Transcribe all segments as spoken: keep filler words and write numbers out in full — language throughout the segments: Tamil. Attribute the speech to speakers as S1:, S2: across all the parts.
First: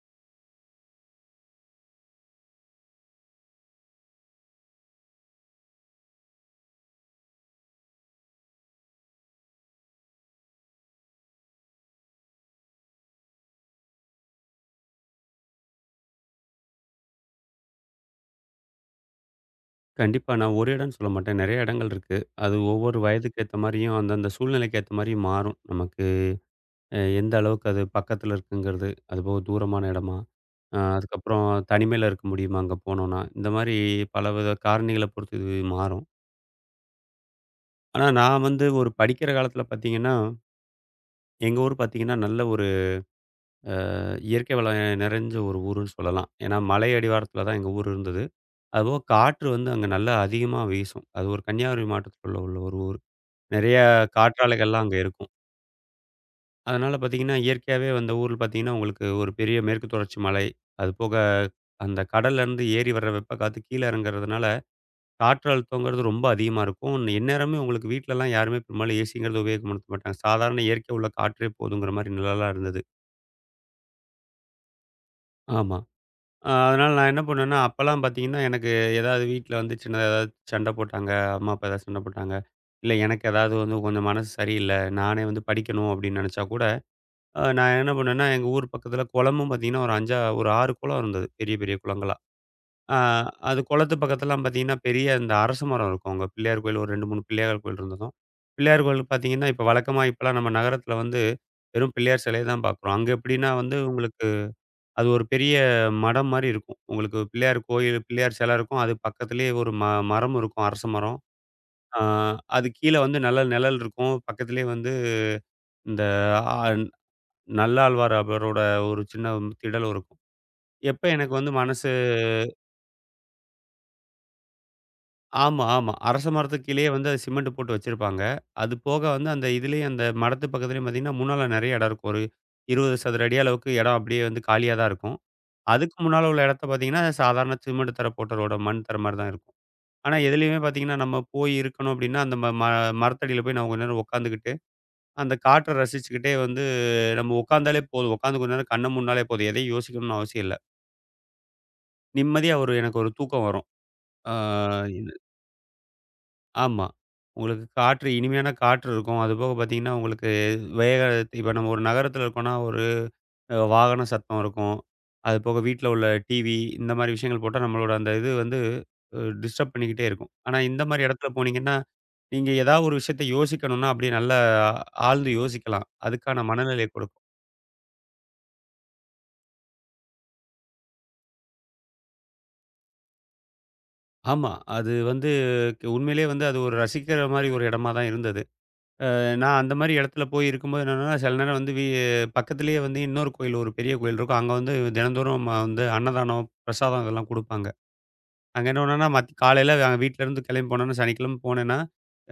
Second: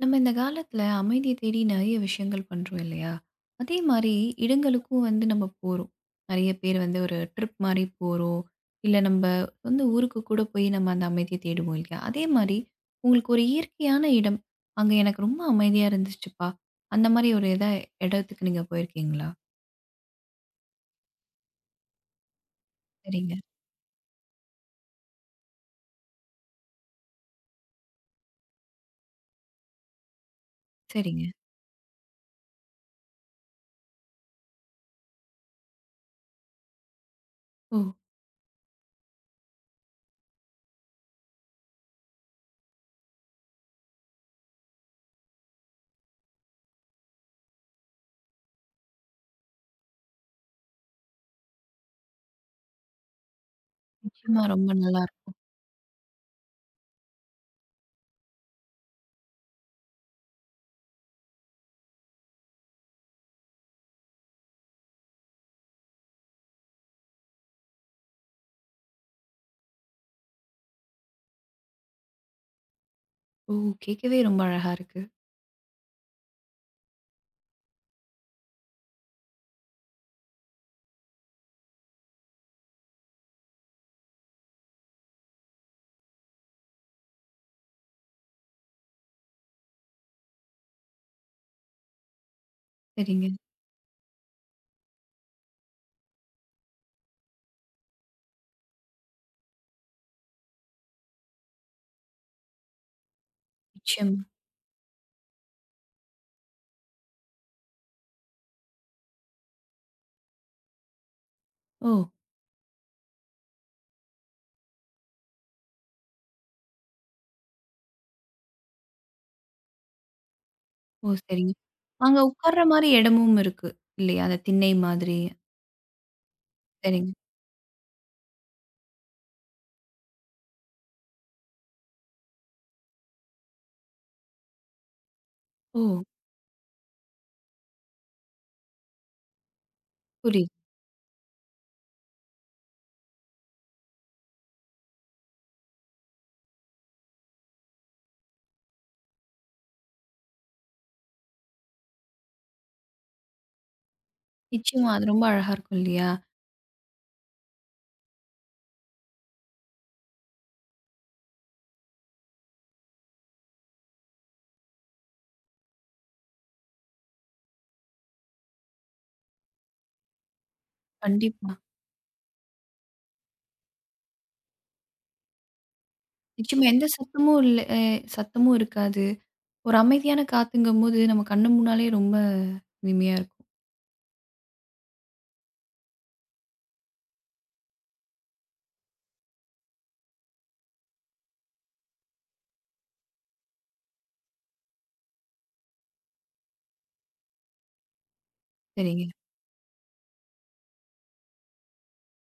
S1: நம்ம இந்த காலத்துல அமைதிய தேடி நெறைய விஷயங்கள் பண்றோம் இல்லையா? அதே மாரி இடங்களுக்கும் வந்து நம்ம போறோம். நெறைய பேர் வந்து ஒரு ட்ரிப் மாரி போறோம். இல்ல நம்ப சொந்த ஊருக்கு கூட போய் நம்ம அந்த அமைதிய தேடுவோம் இல்லையா? அதே மாரி உங்களுக்கு ஒரு இயற்கையான இடம், அங்க எனக்கு ரொம்ப அமைதியா இருந்துச்சுப்பா. அந்த மாரி ஒரு எதா இடத்துக்கு நீங்க போயிருக்கீங்களா?
S2: கண்டிப்பா. நான் ஒரு இடம்னு சொல்ல மாட்டேன். நெறைய இடங்கள் இருக்கு. அது ஒவ்வொரு
S1: சரிங்க,
S2: வயதுக்கு ஏத்த மாரியும், அந்தந்த சூழ்நிலைக்கு ஏத்த மாரியும் மாறும். நமக்கு அ எந்த அளவுக்கு அது பக்கத்துல இருக்குங்கிறது, அதுபோக தூரமான இடமா, அ
S1: சரிங்க.
S2: அதுக்கப்புறம் தனிமையில இருக்க முடியுமா அங்க போனோம்னா? இந்த மாரி பலவித காரணிகள பொறுத்து இது மாறும்.
S1: ஓ!
S2: ஆனா நான் வந்து ஒரு படிக்கிற காலத்துல பார்த்தீங்கன்னா, எங்க ஊர் பார்த்தீங்கன்னா, நல்ல ஒரு இயற்கை வளம் நிறைஞ்ச ஒரு ஊருன்னு சொல்லலாம். ஏன்னா மலை அடிவாரத்துல தான் எங்க ஊர் இருந்தது. அதுபோக காற்று வந்து அங்க நல்லா அதிகமா வீசும். அது ஒரு கன்னியாகுமரி மாவட்டத்துல உள்ள உள்ள ஒரு ஊர். நெறைய
S1: நிச்சயமா ரொம்ப
S2: காற்றாலைகள்லாம் அங்க இருக்கும்.
S1: நல்லாருக்கும்.
S2: அதனால பார்த்தீங்கன்னா, இயற்கையாவே அந்த ஊர்ல பார்த்தீங்கன்னா, உங்களுக்கு ஒரு பெரிய மேற்கு தொடர்ச்சி மலை, அது போக அந்த கடல்லருந்து ஏறி வர்ற வெப்ப காத்து கீழ இறங்குறதுனால, காற்று அழுத்தங்கிறது ரொம்ப அதிகமா இருக்கும். எந்நேரமே உங்களுக்கு வீட்லலாம் யாருமே பெரும்பாலும் ஏசிங்கிறத உபயோகப்படுத்த மாட்டாங்க. சாதாரண இயற்கை உள்ள காற்றே போதுங்கிற மாரி நிலைலாம் இருந்தது.
S1: ஓ! கேட்கவே ரொம்ப அழகா இருக்கு.
S2: ஆமா. அ அதனால நான் என்ன பண்ணுவேன்னா, அப்பலாம் பார்த்தீங்கன்னா, எனக்கு ஏதாவது வீட்ல வந்து சின்னதா ஏதாவது சண்ட போட்டாங்க, அம்மா, அப்பா ஏதாவது சண்ட போட்டாங்க. இல்ல எனக்கு ஏதாவது வந்து கொஞ்சம் மனசு சரியில்ல, நானே வந்து படிக்கணும் அப்படின்னு நெனச்சா கூட, அ நான் என்ன பண்ணேன்னா, எங்க ஊர் பக்கத்தில குளமும் பார்த்தீங்கன்னா, ஒரு ஐந்து ஒரு ஆறு குளம் இருந்தது. பெரிய பெரிய குளங்களா. அ
S1: சரிங்க.
S2: அது குளத்து பக்கத்துலலாம் பார்த்தீங்கன்னா, பெரிய இந்த அரச மரம் இருக்கும். அங்க பிள்ளையார் கோயில் ஒரு ரெண்டு, மூணு பிள்ளையார் கோயில் இருந்ததும். பிள்ளையார் கோயில் பார்த்தீங்கன்னா, இப்ப வழக்கமா இப்பலாம் நம்ம நகரத்தில வந்து வெறும் பிள்ளையார் சிலைய தான் பார்க்குறோம். அங்க எப்படின்னா வந்து
S1: நிச்சயமா.
S2: உங்களுக்கு அது ஒரு பெரிய மடம் மாரி இருக்கும். உங்களுக்கு பிள்ளையார் கோயில், பிள்ளையார் சிலை இருக்கும். அது பக்கத்திலேயே ஒரு ம மரம் இருக்கும். அரச மரம்.
S1: ஓ!
S2: அ அது கீழ வந்து நல்ல நிழல் இருக்கும். பக்கத்திலேயே வந்து இந்த ஆ நல்லாழ்வார் அவரோட ஒரு சின்ன திடல் இருக்கும். எப்ப
S1: ஓ!
S2: எனக்கு வந்து
S1: சரிங்க.
S2: மனசு
S1: அங்க உட்கார்ற மாரி இடமும் இருக்கு இல்லையா? அந்த திண்ணை மாதிரி.
S2: ஆமா, ஆமா. அரச மரத்துக்கு கீழயே வந்து
S1: சரிங்க.
S2: அது சிமெண்ட் போட்டு வச்சிருப்பாங்க. அது போக வந்து அந்த இதுலயும் அந்த மரத்து பக்கத்துலயும் பார்த்தீங்கன்னா, முன்னால நெறைய இடம் இருக்கும். ஒரு இருபது சதுர அடி அளவுக்கு இடம் அப்படியே வந்து காலியா தான் இருக்கும்.
S1: ஓ!
S2: அதுக்கு முன்னால உள்ள இடத்த பார்த்தீங்கன்னா, சாதாரண சிமெண்ட் தர போட்ட ரோட மண் தர மாரி தான் இருக்கும். ஆனா,
S1: புரியுது.
S2: எதுலயுமே பார்த்தீங்கன்னா, நம்ம போய் இருக்கணும் அப்படின்னா, அந்த ம ம மரத்தடியில போய் நான் கொஞ்ச நேரம் உட்காந்துக்கிட்டு, அந்த காற்ற ரசிச்சுக்கிட்டே வந்து நம்ம உட்காந்தாலே போதும். உட்காந்து கொஞ்ச நேரம் கண்ண மூடுனாலே போதும். எதையும் யோசிக்கணும்னு அவசியம் இல்ல. நிம்மதியா ஒரு எனக்கு ஒரு தூக்கம் வரும். ஆ.
S1: நிச்சயமா அது ரொம்ப அழகா இருக்கும் இல்லையா?
S2: ஆமா. உங்களுக்கு காற்று இனிமையான காற்று இருக்கும். அதுபோக பார்த்தீங்கன்னா, உங்களுக்கு வேக இப்ப நம்ம ஒரு நகரத்தில இருக்கோம்னா, ஒரு அஹ், வாகன சத்தம் இருக்கும். அதுபோக வீட்ல உள்ள டிவி இந்த மாரி விஷயங்கள் போட்டா நம்மளோட அந்த இது வந்து அ டிஸ்டர்ப் பண்ணிக்கிட்டே இருக்கும். ஆனா இந்த மாரி இடத்துல
S1: கண்டிப்பா.
S2: போனீங்கன்னா, நீங்க ஏதாவது ஒரு விஷயத்த யோசிக்கணும்னா, அப்படியே நல்லா ஆழ்ந்து யோசிக்கலாம். அதுக்கான
S1: நிச்சயமா எந்த
S2: மனநிலைய கொடுக்கும்.
S1: சத்தமும் இல்ல அ சத்தமும் இருக்காது. ஒரு அமைதியான காத்துங்கும்போது நம்ம கண்ணு முன்னாலே ரொம்ப இனிமையா இருக்கும்.
S2: ஆமா. அது வந்து உண்மையிலேயே வந்து அது ஒரு ரசிக்கிற மாரி ஒரு இடமா தான் இருந்தது. நான் அந்த மாரி இடத்துல போய் இருக்கும்போது என்னன்னா, சில நேரம் வந்து வீ பக்கத்திலேயே வந்து இன்னொரு கோயில், ஒரு பெரிய கோயில் இருக்கும். அங்க வந்து தினந்தோறும் ம வந்து அன்னதானம், பிரசாதம் இதெல்லாம் குடுப்பாங்க. அங்க என்ன
S1: சரிங்க.
S2: பண்ணுவேன்னா, மத் காலையில அ வீட்லருந்து கிளம்பி போனோன்னா, சனிக்கிழமை போனேன்னா,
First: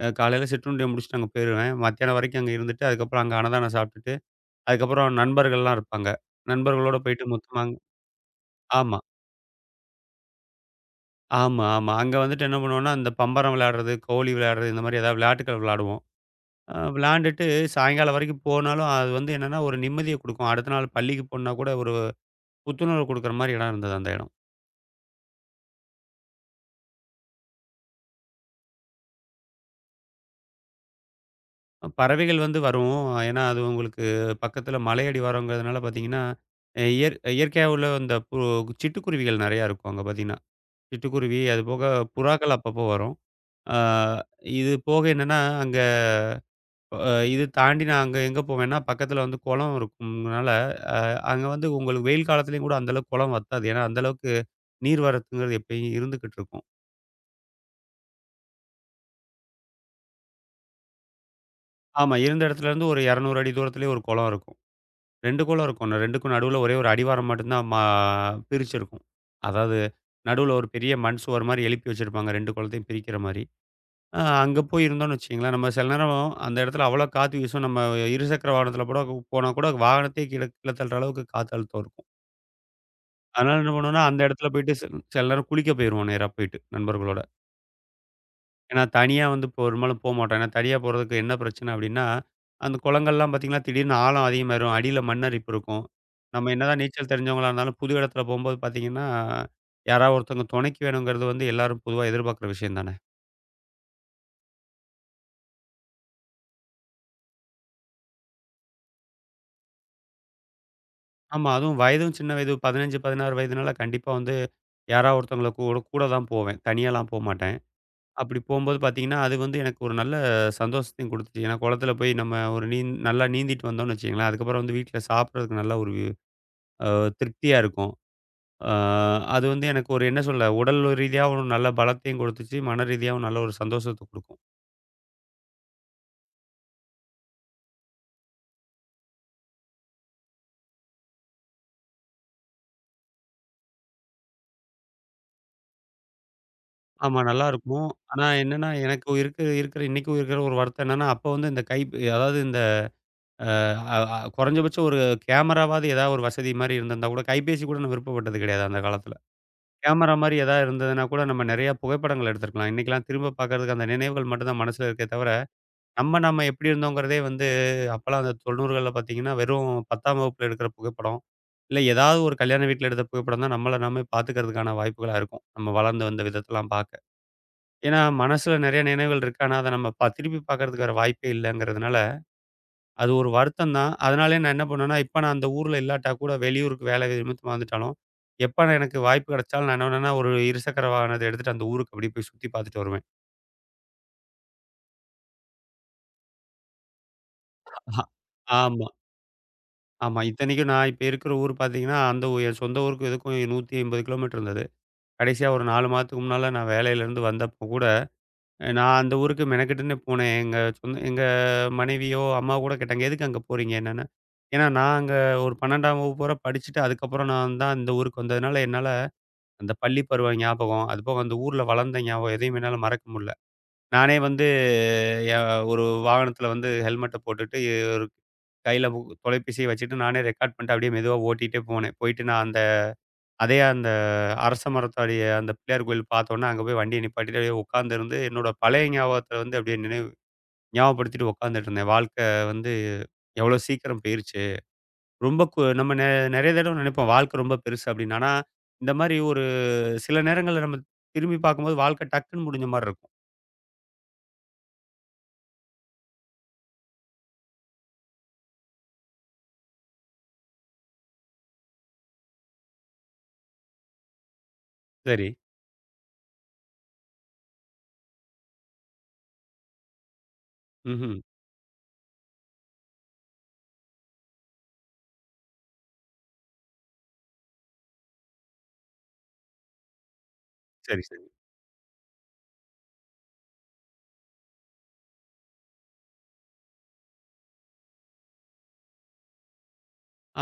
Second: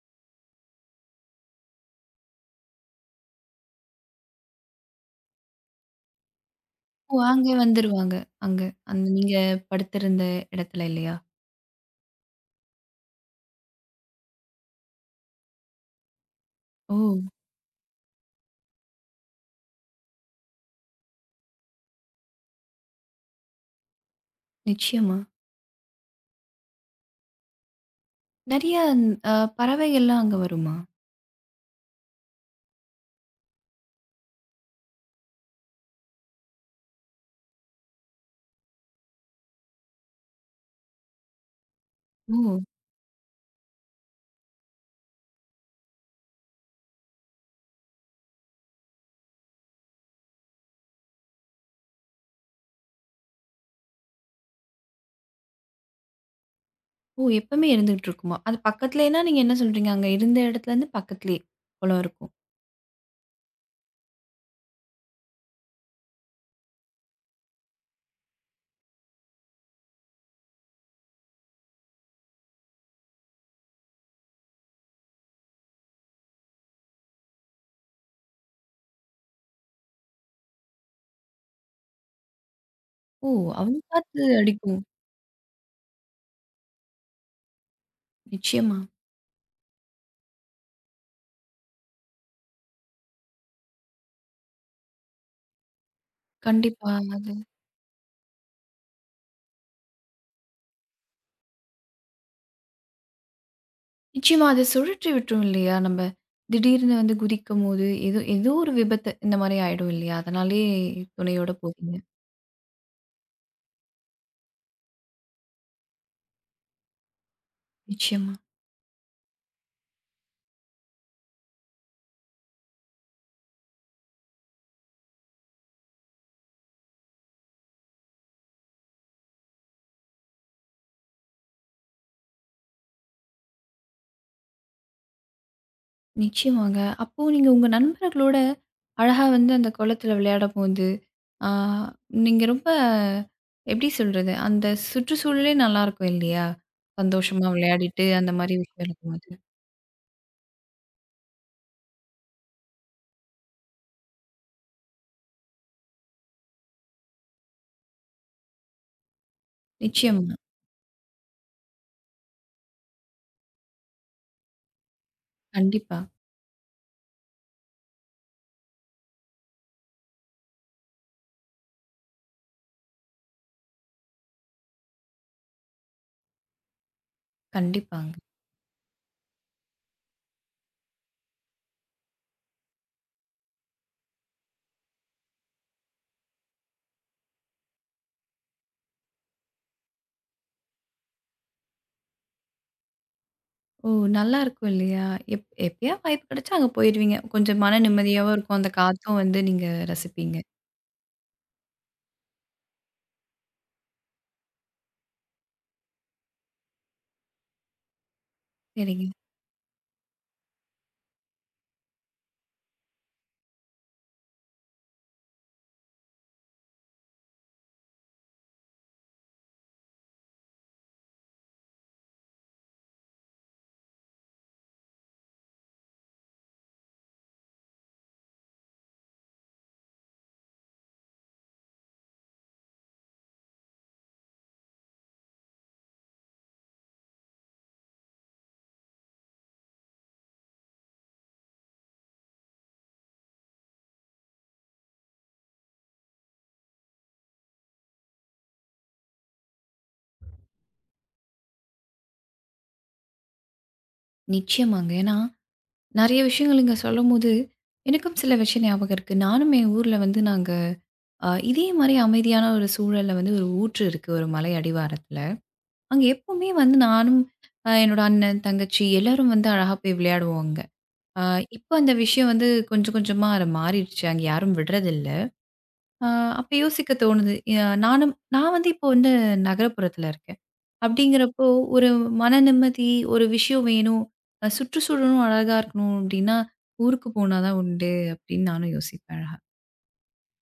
S2: அ காலையில சிற்றுண்டிய முடிச்சுட்டு அங்க போயிருவேன். மத்தியானம் வரைக்கும் அங்க இருந்துட்டு, அதுக்கப்புறம் அங்க அன்னதானம் சாப்பிட்டுட்டு, அதுக்கப்புறம் நண்பர்கள்லாம் இருப்பாங்க. நண்பர்களோட
S1: ஓ!
S2: போயிட்டு
S1: அங்க
S2: மொத்தமா அங்
S1: வந்துருவாங்க. அங்க
S2: ஆமா,
S1: அந்த நீங்க படுத்திருந்த இடத்துல இல்லையா?
S2: ஆமா, ஆமா. அங்க வந்துட்டு என்ன பண்ணுவோன்னா, இந்த பம்பரம் விளையாடுறது, கோலி விளையாடுறது இந்த மாரி ஏதாவது விளையாட்டுக்கள் விளையாடுவோம். அ
S1: ஓ!
S2: விளாண்டுட்டு சாயங்காலம் வரைக்கும் போனாலும், அது வந்து என்னன்னா ஒரு நிம்மதிய குடுக்கும். அடுத்த நாள் பள்ளிக்கு போணுனா கூட ஒரு புத்துணர்வு குடுக்குற மாரி இடம் இருந்தது அந்த இடம்.
S1: நிச்சயமா. நெறைய அ பறவைகள்லாம் அங்க வருமா?
S2: பறவைகள் வந்து வரும். ஏன்னா அது உங்களுக்கு பக்கத்தில மலையடி வாரங்கிறதுனால பார்த்தீங்கன்னா, அ இயற் இயற்கையா உள்ள இந்த பு சிட்டுக்குருவிகள் நெறையா இருக்கும் அங்க பார்த்தீங்கன்னா. சிட்டுக்குருவி, அதுபோக
S1: ஓ!
S2: புறாக்கள் அப்பப்போ வரும். ஆ இது போக என்னன்னா, அங்க அ இது தாண்டி நான் அங்க எங்க போவேன்னா, பக்கத்தில வந்து குளம் இருக்கும்னால, அ அங்க வந்து உங்களுக்கு வெயில் காலத்துலயும் கூட அந்த அளவுக்கு குளம் வத்தாது. ஏன்னா அந்த அளவுக்கு நீர் வரத்துங்கிறது எப்பயும் இருந்துகிட்டு இருக்கும்.
S1: ஓ! எப்பவுமே இருந்துகிட்டு இருக்குமா? அது பக்கத்துலேன்னா நீங்க என்ன சொல்றீங்க? அங்க இருந்த இடத்துலருந்து பக்கத்துலயே குளம்
S2: ஆமா.
S1: இருக்கும்.
S2: இருந்த இடத்துல இருந்து ஒரு இருநூறு அடி தூரத்திலேயே ஒரு குளம் இருக்கும். ரெண்டு குளம் இருக்கும். அந்த ரெண்டுக்கும் நடுவுல ஒரே ஒரு அடிவாரம் மட்டும் தான் மா பிரிச்சிருக்கும். அதாவது நடுவுல ஒரு பெரிய மண் சுவர் மாரி எழுப்பி வச்சிருப்பாங்க ரெண்டு குளத்தையும் பிரிக்கிற மாரி. அ அங்க போய் இருந்தோம்னு வச்சுக்கங்களேன், நம்ம சில நேரம் அந்த இடத்துல அவ்வளோ காத்து வீசும். நம்ம இருசக்கர வாகனத்தில கூட போனா கூட வாகனத்தையே கீழ கீழ தள்ளுற அளவுக்கு காத்து அழுத்தம் இருக்கும்.
S1: ஓ!
S2: அதனால என்ன
S1: அவ்ளோ
S2: பண்ணுவோம்னா, அந்த
S1: காத்து
S2: இடத்துல போயிட்டு
S1: அடிக்கும்.
S2: சில சில நேரம் குளிக்க போயிருவோம் நேரா போயிட்டு நண்பர்களோட.
S1: நிச்சயமா.
S2: ஏன்னா, தனியா வந்து இப்போ பெரும்பாலும் போமாட்டோம். ஏன்னா தனியா போறதுக்கு என்ன பிரச்சனை அப்டின்னா, அந்த குளங்கள்லாம் பார்த்தீங்கன்னா, திடீர்னு ஆழம் அதிகமாயிரும். அடியில மண்ணரிப்பு இருக்கும். நம்ம என்னதான்
S1: கண்டிப்பா.
S2: நீச்சல்
S1: அது
S2: தெரிஞ்சவங்களா இருந்தாலும், புது இடத்துல போம்போது பார்த்தீங்கன்னா, யாராவது ஒருத்தவங்க துணைக்கு வேணுங்கிறது வந்து எல்லாரும் பொதுவா எதிர்பார்க்குற விஷயம் தானே.
S1: நிச்சயமா அது சுழற்றி விட்டுரும் இல்லையா? நம்ம திடீர்னு வந்து குதிக்கும்போது, ஏதோ ஏதோ ஒரு விபத்து இந்த மாரி ஆயிடும் இல்லையா? அதனாலேயே
S2: ஆமா,
S1: துணையோட
S2: அதுவும்
S1: போவீங்க.
S2: வயதும் சின்ன வயது பதினைஞ்சு, பதினாறு வயதுனால கண்டிப்பா வந்து யாராவது ஒருத்தவங்கள கூட கூட தான் போவேன். தனியாலாம் போமாட்டேன்.
S1: நிச்சயமா.
S2: அப்டி போம்போது பார்த்தீங்கன்னா, அது வந்து எனக்கு ஒரு நல்ல சந்தோஷத்தையும் குடுத்துச்சு. ஏன்னா குளத்துல போய் நம்ம ஒரு நீந் நல்லா நீந்திட்டு வந்தோம்னு வச்சுக்கங்களேன், அதுக்கப்புறம் வந்து வீட்ல சாப்பிடுறதுக்கு நல்ல ஒரு அ திருப்தியா இருக்கும். அ அது வந்து எனக்கு ஒரு என்ன சொல்ல, உடல் ரீதியாவும் ஒரு நல்ல பலத்தையும் குடுத்துச்சு. மன ரீதியாவும் நல்ல ஒரு சந்தோஷத்த குடுக்கும்.
S1: நிச்சயமாங்க. அப்போ நீங்க உங்க நண்பர்களோட அழகா வந்து அந்த குளத்தில விளையாடம்போது, ஆ நீங்க ரொம்ப எப்படி சொல்றது? அந்த சுற்றுச்சூழலே நல்லாருக்கும் இல்லையா?
S2: ஆமா
S1: சந்தோஷமா
S2: நல்லாருக்கும்.
S1: விளையாடிட்டு
S2: ஆனா
S1: அந்த மாரி
S2: என்னன்னா,
S1: விஷயம்
S2: எனக்கு
S1: இருக்கும்போது.
S2: இருக்கிற இருக்கிற இன்னைக்கும் இருக்கிற ஒரு வருத்தம் என்னன்னா, அப்போ வந்து இந்த கைப் அதாவது இந்த அ அ அ குறைஞ்சபட்சம் ஒரு கேமராவாவது ஏதாவது ஒரு வசதி மாரி இருந்திருந்தா கூட கைபேசி கூட நான் விருப்பப்பட்டது கிடையாது அந்த காலத்தில. கேமரா
S1: நிச்சயமா.
S2: மாரி ஏதாவது இருந்ததுனா கூட நம்ம நெறைய புகைப்படங்கள் எடுத்திருக்கலாம். இன்னைக்கெல்லாம் திரும்ப பார்க்கறதுக்கு அந்த நினைவுகள் மட்டும் தான் மனசுல இருக்கே தவிர
S1: கண்டிப்பா,
S2: நம்ம நம்ம எப்படி இருந்தோங்கிறதே வந்து அப்பலாம் அந்த தொண்ணூறுகள்ல பார்த்தீங்கன்னா, வெறும் பத்தாம் வகுப்புல எடுக்கிற புகைப்படம், இல்ல ஏதாவது ஒரு கல்யாண வீட்ல எடுத்த புகைப்படம் தான் நம்மள நாமே பார்த்துக்கிறதுக்கான வாய்ப்புகளா இருக்கும். நம்ம வளர்ந்து வந்த விதத்தலாம் பார்க்க. ஏன்னா,
S1: கண்டிப்பாங்க.
S2: மனசுல நெறைய நினைவுகள் இருக்கு. ஆனா, அத நம்ம ப திருப்பி பார்க்கறதுக்கு வேற வாய்ப்பே இல்லங்கிறதுனால, அது ஒரு வருத்தம் தான். அதனாலயே நான் என்ன பண்ணுவேன்னா, இப்ப நான் அந்த ஊர்ல இல்லாட்டா கூட வெளியூருக்கு வேலை நிமித்தமா வந்துட்டாலும், எப்ப நான் எனக்கு வாய்ப்பு கிடைச்சாலும் நான் என்ன பண்ணுவேன்னா, ஒரு இருசக்கர வாகனத்த எடுத்துட்டு அந்த ஊருக்கு அப்படியே போய் சுத்தி பார்த்துட்டு வருவேன்.
S1: ஓ! நல்லாருக்கும் இல்லையா? எப் எப்பயாவது வாய்ப்பு கிடைச்சா அங்க போயிருவீங்க. கொஞ்சம் மன நிம்மதியாவும் இருக்கும். அந்த
S2: ஆமா.
S1: காத்தும் வந்து நீங்க
S2: ஆமா.
S1: ரசிப்பீங்க.
S2: இத்தனைக்கும் நான் இப்ப இருக்கிற ஊர் பார்த்தீங்கன்னா, அந்த ஊ என் சொந்த ஊருக்கும் இதுக்கும் நூத்தி எண்பது கிலோமீட்டர் இருந்தது. கடைசியா ஒரு நாலு மாதத்துக்கு முன்னால நான் வேலையிலேருந்து வந்தப்போ கூட, அஹ் நான்
S1: சரிங்க.
S2: அந்த ஊருக்கு மெனக்கெட்டுன்னே போனேன். எங்க சொந்த எங்க மனைவியோ, அம்மாவோ கூட கேட்டாங்க, "எதுக்கு அங்க போறீங்க?" என்னன்னு. ஏன்னா நான் அங்க ஒரு பன்னிரெண்டாம் வகுப்பு வர படிச்சுட்டு, அதுக்கப்புறம் நான் தான் இந்த ஊருக்கு வந்ததுனால, என்னால அந்த பள்ளி பருவ ஞாபகம், அதுபோக அந்த ஊர்ல வளர்ந்த ஞாபகம் எதையும் என்னால மறக்க முடில. நானே வந்து எ ஒரு வாகனத்தில வந்து ஹெல்மெட்ட போட்டுட்டு கையில பு தொலைபேசிய வச்சுட்டு நானே ரெக்கார்ட் பண்ணிட்டு அப்படியே மெதுவா ஓட்டிட்டே போனேன். போயிட்டு நான் அந்த அதே அந்த அரச மரத்தோடைய அந்த பிள்ளையார் கோயில் பார்த்தோன்னே, அங்க போய் வண்டிய நிப்பாட்டிட்டு அப்படியே உட்கார்ந்திருந்து என்னோட பழைய ஞாபகத்த வந்து அப்படியே நினைவு ஞாபகப்படுத்திட்டு உட்கார்ந்துட்டு இருந்தேன். வாழ்க்கை வந்து எவ்வளோ சீக்கிரம் போயிருச்சு. ரொம்ப கு நம்ம நெ நெறைய தடவ நினைப்போம் வாழ்க்கை ரொம்ப பெருசு அப்படின்னு. ஆனா, இந்த மாரி ஒரு சில நேரங்கள்ல நம்ம திரும்பி பார்க்கும்போது வாழ்க்கை டக்குன்னு முடிஞ்ச மாரி இருக்கும்.
S1: நிச்சயமாங்க. ஏன்னா, நெறைய விஷயங்கள் நீங்க சொல்லும்போது, எனக்கும் சில விஷயம் ஞாபகம் இருக்கு. நானும் என் ஊர்ல வந்து நாங்க அ இதே மாரி அமைதியான ஒரு சூழல்ல வந்து ஒரு ஊற்று இருக்கு, ஒரு மலை அடிவாரத்தில.
S2: சரி.
S1: அங்க எப்பவுமே வந்து நானும் அ என்னோட அண்ணன், தங்கச்சி எல்லாரும் வந்து அழகா போய் விளையாடுவோம் அங்க.
S2: ம்ஹ்ம்.
S1: அ இப்ப அந்த விஷயம் வந்து கொஞ்சம் கொஞ்சமா அது மாறிடுச்சு. அங்க யாரும் விடுறதில்ல. அ அப்ப யோசிக்க தோணுது. அ நானும் நான் வந்து இப்போ வந்து நகரப்புறத்தில இருக்கேன்.
S2: சரி, சரி.
S1: அப்படிங்கிறப்போ ஒரு மன நிம்மதி, ஒரு விஷயம் வேணும். அ சுற்றுச்சூழலும் அழகா இருக்கணும் அப்படின்னா, ஊருக்கு போனா தான் உண்டு அப்படின்னு நானும் யோசிப்பேன் அழகா.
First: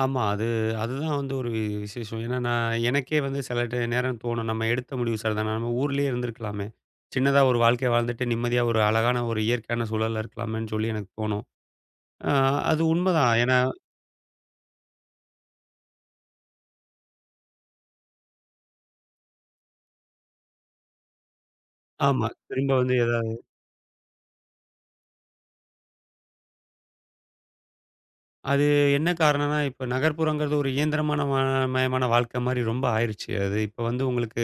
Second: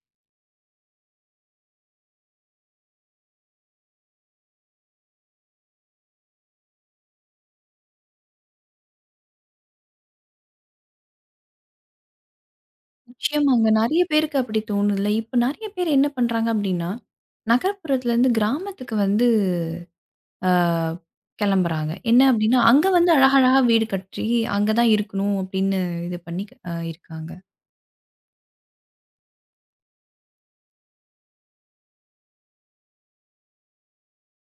S2: ஆமா. அது அதுதான் வந்து ஒரு விசேஷம். ஏன்னா, நான் எனக்கே வந்து சில டை நேரம் தோணும். நம்ம எடுத்த முடிவு சரிதானா? நம்ம ஊர்லயே இருந்திருக்கலாமே! சின்னதா ஒரு வாழ்க்கைய வாழ்ந்துட்டு, நிம்மதியா ஒரு அழகான ஒரு இயற்கையான சூழல்ல இருக்கலாமேன்னு சொல்லி எனக்கு தோணும். அ அது உண்மதான். ஏன்னா
S1: நிச்சயமாங்க. நெறைய பேருக்கு அப்படி தோணுதுல்ல. இப்ப நெறைய பேர் என்ன பண்றாங்க அப்படின்னா, நகர்ப்புறத்துலருந்து கிராமத்துக்கு வந்து ஆ கெளம்புறாங்க. என்ன
S2: ஆமா.
S1: அப்படின்னா,
S2: திரும்ப
S1: அங்க
S2: வந்து
S1: வந்து
S2: ஏதாவது
S1: அழகழகா வீடு கட்டி, அங்க தான் இருக்கணும் அப்படின்னு இது பண்ணி அ இருக்காங்க.
S2: அது என்ன காரணம்னா, இப்ப நகர்ப்புறங்கிறது ஒரு இயந்திரமான ம மயமான வாழ்க்கை மாரி ரொம்ப ஆயிருச்சு. அது இப்ப வந்து உங்களுக்கு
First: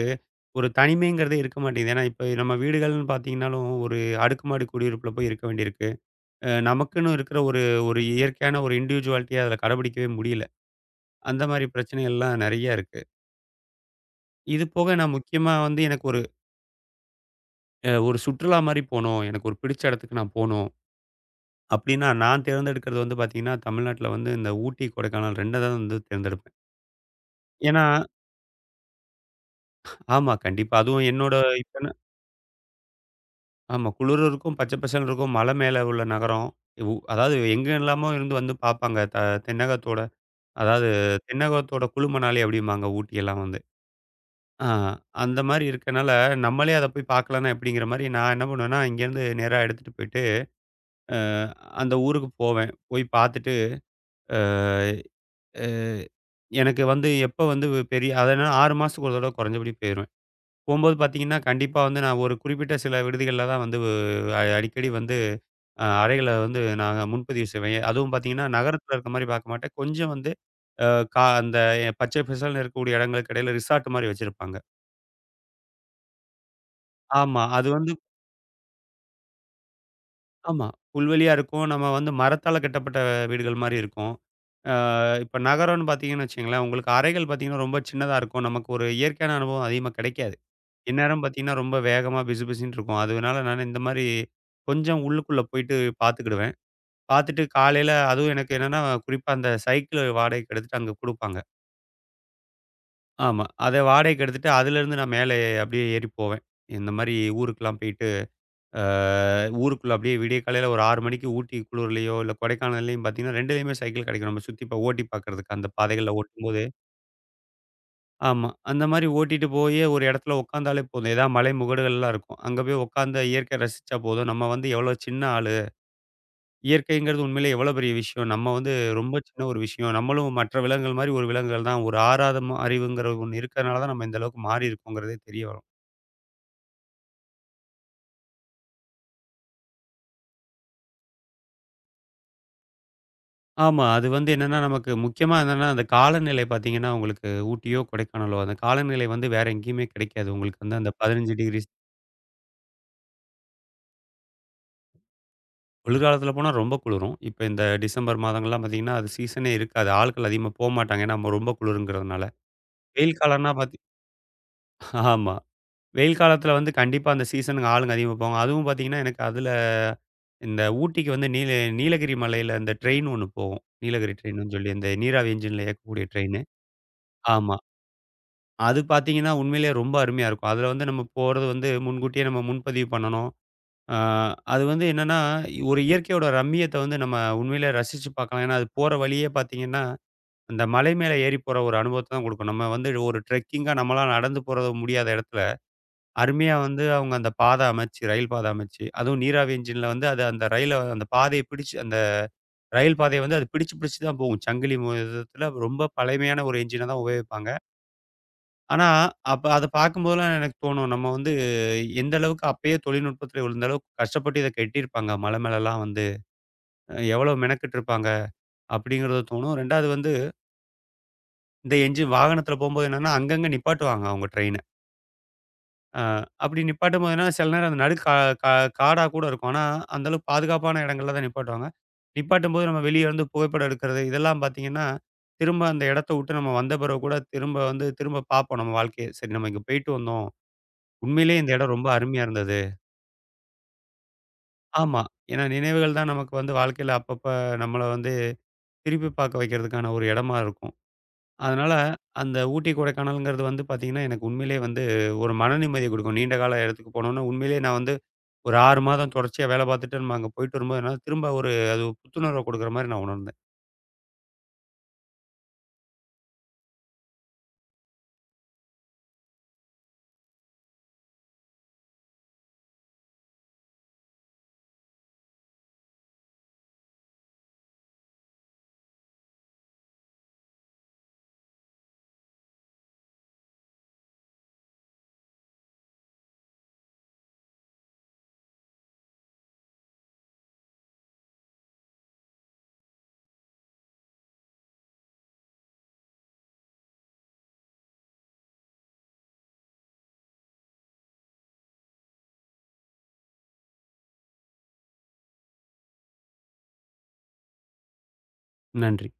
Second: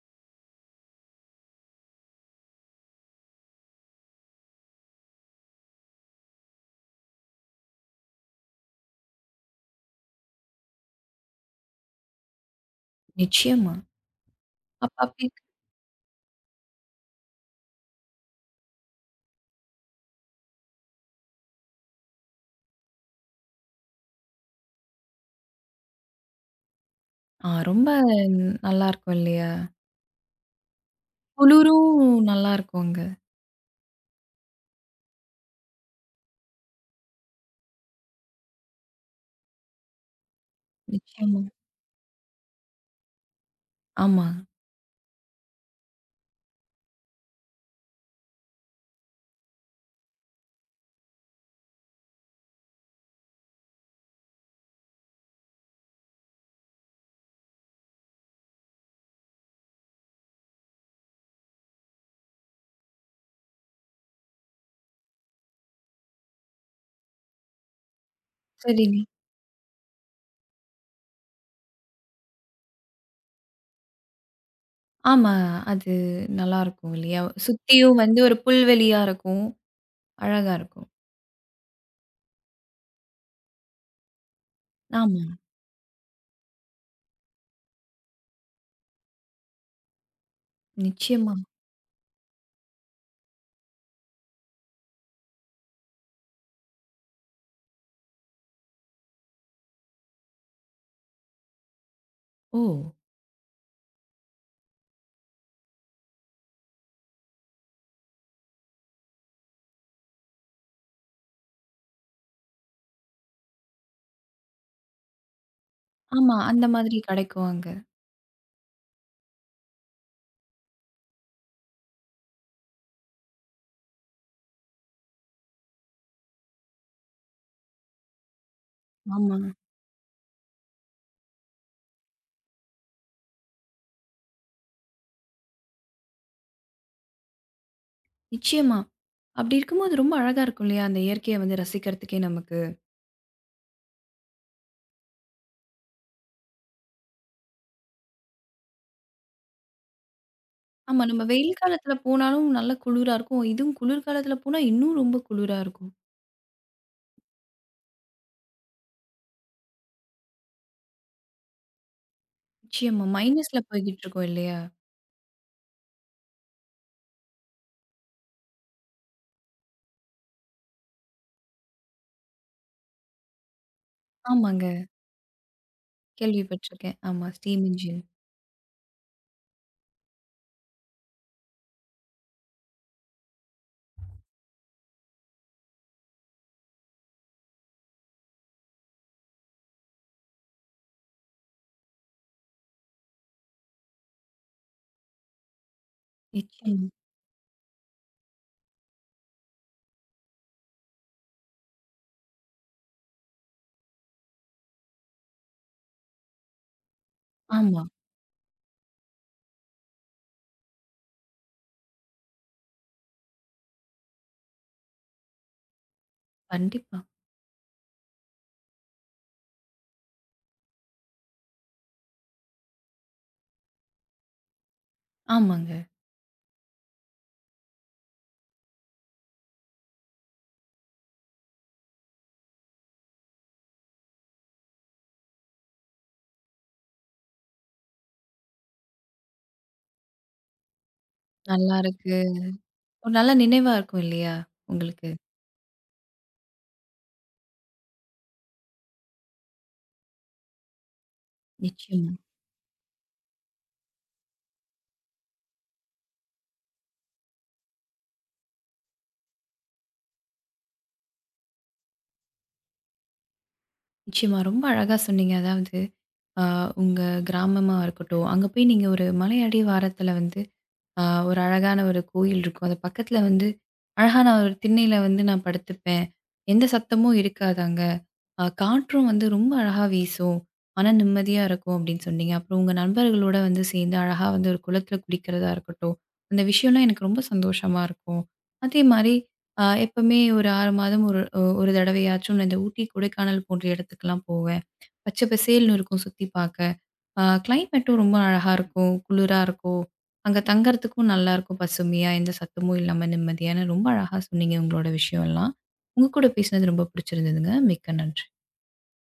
S2: ஒரு தனிமைங்கிறதே இருக்க மாட்டேங்குது. ஏன்னா, இப்ப நம்ம வீடுகள்னு பார்த்தீங்கன்னாலும், ஒரு அடுக்குமாடி குடியிருப்புல போய் இருக்க வேண்டியிருக்கு. அ நமக்குன்னு இருக்கிற ஒரு ஒரு இயற்கையான ஒரு இண்டிவிஜுவாலிட்டிய அதில கடைபிடிக்கவே முடியல. அந்த மாரி பிரச்சனைகள்லாம் நெறைய இருக்கு.
S1: நிச்சயமா.
S2: இது
S1: அப்ப
S2: போக நான்
S1: அப்படி
S2: முக்கியமா வந்து எனக்கு ஒரு அ ஒரு சுற்றுலா மாரி போணும். எனக்கு ஒரு பிடிச்ச இடத்துக்கு நான் போணும். அப்டின்னா நான் தேர்ந்தெடுக்கிறது வந்து பார்த்தீங்கன்னா, தமிழ்நாட்ல வந்து இந்த ஊட்டி, கொடைக்கானல் ரெண்டு தான் வந்து தேர்ந்தெடுப்பேன்.
S1: ஆ
S2: ஏன்னா
S1: ரொம்ப நல்லாருக்கும் இல்லையா?
S2: ஆமா கண்டிப்பா. அதுவும் என்னோட இப்ப நான்
S1: குளிரும் நல்லாருக்கும் அங்க.
S2: ஆமா குளிரும் இருக்கும், பச்சை பசேல்னு இருக்கும். மலை மேல உள்ள நகரம். உ அதாவது எங்கெல்லாமோ இருந்து வந்து பார்ப்பாங்க. த தென்னகத்தோட அதாவது
S1: நிச்சயமா.
S2: தென்னகத்தோட குளுமணாலி அப்டிம்பாங்க ஊட்டியெல்லாம் வந்து.
S1: ஆமா.
S2: ஆ, அந்த மாரி இருக்கனால, நம்மளே அத போய் பார்க்கலன்னா எப்படிங்கிற மாரி, நான் என்ன பண்ணுவேன்னா, இங்கேருந்து நேரா எடுத்துட்டு போயிட்டு, அ அந்த ஊருக்கு போவேன். போய் பார்த்துட்டு, அ அ எனக்கு வந்து எப்ப வந்து பெரிய அதனா ஆறு மாசத்துக்கு ஒரு தடவ குறைஞ்சபடி போயிருவேன். போம்போது பார்த்தீங்கன்னா, கண்டிப்பா வந்து நான் ஒரு குறிப்பிட்ட சில விடுதிகள்ல தான் வந்து அ அடிக்கடி வந்து அ அறைகள வந்து நாங்க முன்பதிவு செய்வேன். அதுவும் பார்த்தீங்கன்னா, நகரத்தில
S1: சரிங்க.
S2: இருக்க மாரி பார்க்க மாட்டேன். கொஞ்சம் வந்து அ கா அந்த பச்சை பசேல்னு இருக்கக்கூடிய இடங்களுக்கு இடையில ரிசார்ட் மாரி வச்சிருப்பாங்க.
S1: ஆமா. அது நல்லாருக்கும் இல்லையா?
S2: ஆமா. அது வந்து
S1: சுத்தியும் வந்து ஒரு புல்வெளியா இருக்கும். அழகா
S2: ஆமா.
S1: இருக்கும்.
S2: புல்வெளியா இருக்கும். நம்ம வந்து மரத்தால கட்டப்பட்ட வீடுகள் மாரி இருக்கும். ஆ
S1: ஆமா.
S2: இப்ப நகரம்னு பார்த்தீங்கன்னு வச்சுக்கங்களேன், உங்களுக்கு அறைகள் பார்த்தீங்கன்னா ரொம்ப சின்னதா இருக்கும். நமக்கு ஒரு இயற்கையான அனுபவம் அதிகமா கிடைக்காது. இந்நேரம்
S1: நிச்சயமா.
S2: பார்த்தீங்கன்னா, ரொம்ப வேகமா பிசு பிசுன்னு இருக்கும். அதனால நான் இந்த மாரி கொஞ்சம் உள்ளுக்குள்ள போயிட்டு பார்த்துக்கிடுவேன். பார்த்துட்டு காலையில அதுவும் எனக்கு என்னன்னா, குறிப்பா அந்த சைக்கிள் வாடகைக்கு எடுத்துட்டு அங்க குடுப்பாங்க.
S1: ஓ!
S2: ஆமா. அத வாடகைக்கு எடுத்துட்டு அதிலேருந்து நான் மேலே அப்படியே ஏறி போவேன். இந்த மாரி ஊருக்குலாம் போயிட்டு. அ ஊருக்குள்ள அப்படியே விடிய காலையில ஒரு ஆறு மணிக்கு ஊட்டி குளுர்லயோ, இல்ல கொடைக்கானல்லையும் பார்த்தீங்கன்னா, ரெண்டுலயுமே சைக்கிள் கிடைக்கும். நம்ம சுத்தி ப ஓட்டி பார்க்கறதுக்கு அந்த பாதைகள்ல
S1: ஆமா.
S2: ஓட்டும்போது
S1: அந்த மாதிரி கிடைக்கும் அங்க.
S2: ஆமா. அந்த மாரி ஓட்டிட்டு போயி ஒரு இடத்துல உட்காந்தாலே போதும். ஏதாவது மலை முகடுகள்லாம் இருக்கும். அங்க போய் உட்காந்து இயற்கைய ரசிச்சா போதும். நம்ம வந்து எவ்வளோ சின்ன ஆளு. இயற்கைங்கிறது உண்மையிலேயே எவ்வளோ பெரிய விஷயம். நம்ம வந்து ரொம்ப சின்ன
S1: ஆமாங்க.
S2: ஒரு விஷயம். நம்மளும் மற்ற விலங்குகள் மாரி ஒரு விலங்குகள் தான். ஒரு ஆறாத ம அறிவுங்கிற ஒண்ணு இருக்கிறனால தான் நம்ம இந்த அளவுக்கு மாறி இருக்கோங்கிறதே தெரிய வரும்.
S1: நிச்சயமா. அப்படி இருக்கும்போது ரொம்ப அழகா இருக்கும் இல்லையா? அந்த இயற்கைய வந்து ரசிக்கிறதுக்கே நமக்கு.
S2: ஆமா. அது வந்து என்னன்னா, நமக்கு முக்கியமா என்னன்னா, அந்த காலநிலை பார்த்தீங்கன்னா, உங்களுக்கு ஊட்டியோ, கொடைக்கானலோ அந்த காலநிலை வந்து வேற எங்கேயுமே கிடைக்காது. உங்களுக்கு வந்து அந்த
S1: ஆமா. நம்ம
S2: பதினைஞ்சு
S1: வெயில்
S2: டிகிரி
S1: காலத்துல போனாலும் நல்ல குளிரா இருக்கும். இதுவும் குளிர்காலத்துல போனா இன்னும் ரொம்ப குளிரா இருக்கும்.
S2: குளிர்காலத்தில போனா ரொம்ப குளிரும். இப்ப இந்த டிசம்பர் மாதங்கள்லாம் பார்த்தீங்கன்னா, அது சீசனே இருக்காது. ஆட்கள் அதிகமா போமாட்டாங்க. ஏன்னா, நம்ம ரொம்ப குளிருங்கிறதுனால.
S1: நிச்சயமா.
S2: வெயில் காலம்னா
S1: மைனஸ்ல
S2: பார்த்தி
S1: போய்கிட்டு இருக்கோம் இல்லையா?
S2: ஆமா. வெயில் காலத்தில வந்து கண்டிப்பா அந்த சீசனுக்கு ஆளுங்க அதிகமா போவாங்க. அதுவும் பார்த்தீங்கன்னா, எனக்கு அதில இந்த ஊட்டிக்கு வந்து நீல நீலகிரி மலையில இந்த ட்ரெயின் ஒண்ணு போகும். நீலகிரி ட்ரெயின்னு
S1: ஆமாங்க.
S2: சொல்லி இந்த நீராவி என்ஜின்ல இயக்கக்கூடிய ட்ரெயின்னு.
S1: கேள்விப்பட்டுருக்கேன். ஆமா.
S2: ஆமா.
S1: Steam engine.
S2: அது பார்த்தீங்கன்னா, உண்மையிலேயே ரொம்ப அருமையா இருக்கும். அதுல வந்து நம்ம போறது வந்து முன்கூட்டியே நம்ம முன்பதிவு பண்ணணும். ஆ அது வந்து என்னன்னா, ஒரு இயற்கையோட ரம்மியத்த வந்து நம்ம உண்மையிலேயே ரசிச்சு பார்க்கலாம். ஏன்னா, அது போற வழியே பார்த்தீங்கன்னா, அந்த மலை மேல ஏறி போற ஒரு அனுபவத்த தான் குடுக்கும். நம்ம வந்து ஒரு ட்ரெக்கிங்கா நம்மளா நடந்து போறது முடியாத இடத்துல, அருமையா வந்து
S1: நிச்சயமா.
S2: அவங்க அந்த பாதை அமைச்சு, ரயில் பாதை அமைச்சு, அதுவும் நீராவி என்ஜின்ல வந்து அது அந்த ரயில அந்த பாதைய பிடிச்சு அந்த ரயில் பாதைய வந்து அது பிடிச்சு பிடிச்சு தான் போகும். சங்கிலி மு இதுல ரொம்ப பழமையான ஒரு என்ஜின தான் உபயோகிப்பாங்க.
S1: ஆமா.
S2: ஆனா, அப்ப அத பார்க்கும்போதெல்லாம் எனக்கு தோணும். நம்ம வந்து எந்த அளவுக்கு அப்பயே தொழில்நுட்பத்துல விழுந்த அளவுக்கு கஷ்டப்பட்டு இத கட்டியிருப்பாங்க. மலை மேலலாம் வந்து
S1: கண்டிப்பா.
S2: எவ்வளோ மெனக்கெட்டுருப்பாங்க அப்படிங்கிறது தோணும். ரெண்டாவது வந்து இந்த என்ஜின் வாகனத்துல போம்போது என்னன்னா, அங்கங்க நிப்பாட்டுவாங்க அவங்க ட்ரெயின.
S1: ஆமாங்க.
S2: அ அப்படி நிப்பாட்டும்போது என்னன்னா, சில நேரம் அந்த நடு கா கா காடா கூட இருக்கும். ஆனா, அந்த அளவுக்கு பாதுகாப்பான இடங்கள்ல தான் நிப்பாட்டுவாங்க. நிப்பாட்டும்போது நம்ம வெளிய வந்து புகைப்படம் எடுக்கிறது, இதெல்லாம் பார்த்தீங்கன்னா, திரும்ப அந்த இடத்த விட்டு நம்ம வந்த பிறகு கூட திரும்ப வந்து திரும்ப பார்ப்போம் நம்ம வாழ்க்கைய. சரி நம்ம இங்க போயிட்டு வந்தோம். உண்மையிலேயே இந்த இடம்
S1: நல்லா
S2: ரொம்ப
S1: இருக்கு.
S2: அருமையா இருந்தது.
S1: ஒரு நல்ல நினைவா இருக்கும் இல்லையா?
S2: ஆமா.
S1: உங்களுக்கு?
S2: ஏன்னா நினைவுகள் தான் நமக்கு வந்து வாழ்க்கையில அப்பப்ப நம்மள வந்து திருப்பி பார்க்க வைக்கிறதுக்கான ஒரு இடமா இருக்கும். அதனால
S1: நிச்சயமா.
S2: அந்த ஊட்டி, கொடைக்கானல்ங்கிறது வந்து பார்த்தீங்கன்னா, எனக்கு உண்மையிலேயே வந்து ஒரு மன நிம்மதிய குடுக்கும். நீண்ட கால இடத்துக்கு போனோனே உண்மையிலேயே நான் வந்து ஒரு ஆறு மாதம் தொடர்ச்சியா வேலை பார்த்துட்டு நம்ம அங்க போயிட்டு வரும்போது, என்னால திரும்ப ஒரு அது புத்துணர்வ குடுக்குற மாரி நான் உணர்ந்தேன்.
S1: நிச்சயமா. ரொம்ப அழகா சொன்னீங்க. அதாவது, அ உங்க கிராமமா இருக்கட்டும், அங்க போய் நீங்க ஒரு மலையடி வாரத்தில வந்து, ஆ ஒரு அழகான ஒரு கோயில் இருக்கும். அது பக்கத்துல வந்து அழகான ஒரு திண்ணையில வந்து நான் படுத்துப்பேன். எந்த சத்தமும் இருக்காது அங்க. அ காற்றும் வந்து ரொம்ப அழகா வீசும். மன நிம்மதியா இருக்கும் அப்டின்னு சொன்னீங்க. அப்புறம் உங்க நண்பர்களோட வந்து சேர்ந்து அழகா வந்து ஒரு குளத்துல குளிக்கிறதா இருக்கட்டும். அந்த விஷயம்லாம் எனக்கு ரொம்ப சந்தோஷமா இருக்கும். அதே மாரி அ எப்பவுமே ஒரு ஆறு மாதம் ஒரு ஒரு தடவையாச்சும் நான் இந்த ஊட்டி, கொடைக்கானல் போன்ற இடத்துக்குலாம் போவேன். பச்சை பசேல்னு இருக்கும் சுத்தி பாக்க. ஆ கிளைமேட்டும் ரொம்ப அழகா இருக்கும். குளிரா இருக்கும். அங்க தங்கறதுக்கும் நல்லா இருக்கும். பசுமையா, எந்த சத்தமும் இல்லாம நிம்மதியான ரொம்ப அழகா சொன்னீங்க உங்களோட விஷயம் எல்லாம். உங்க கூட பேசினது ரொம்ப பிடிச்சிருந்ததுங்க. மிக்க நன்றி.
S2: நன்றி.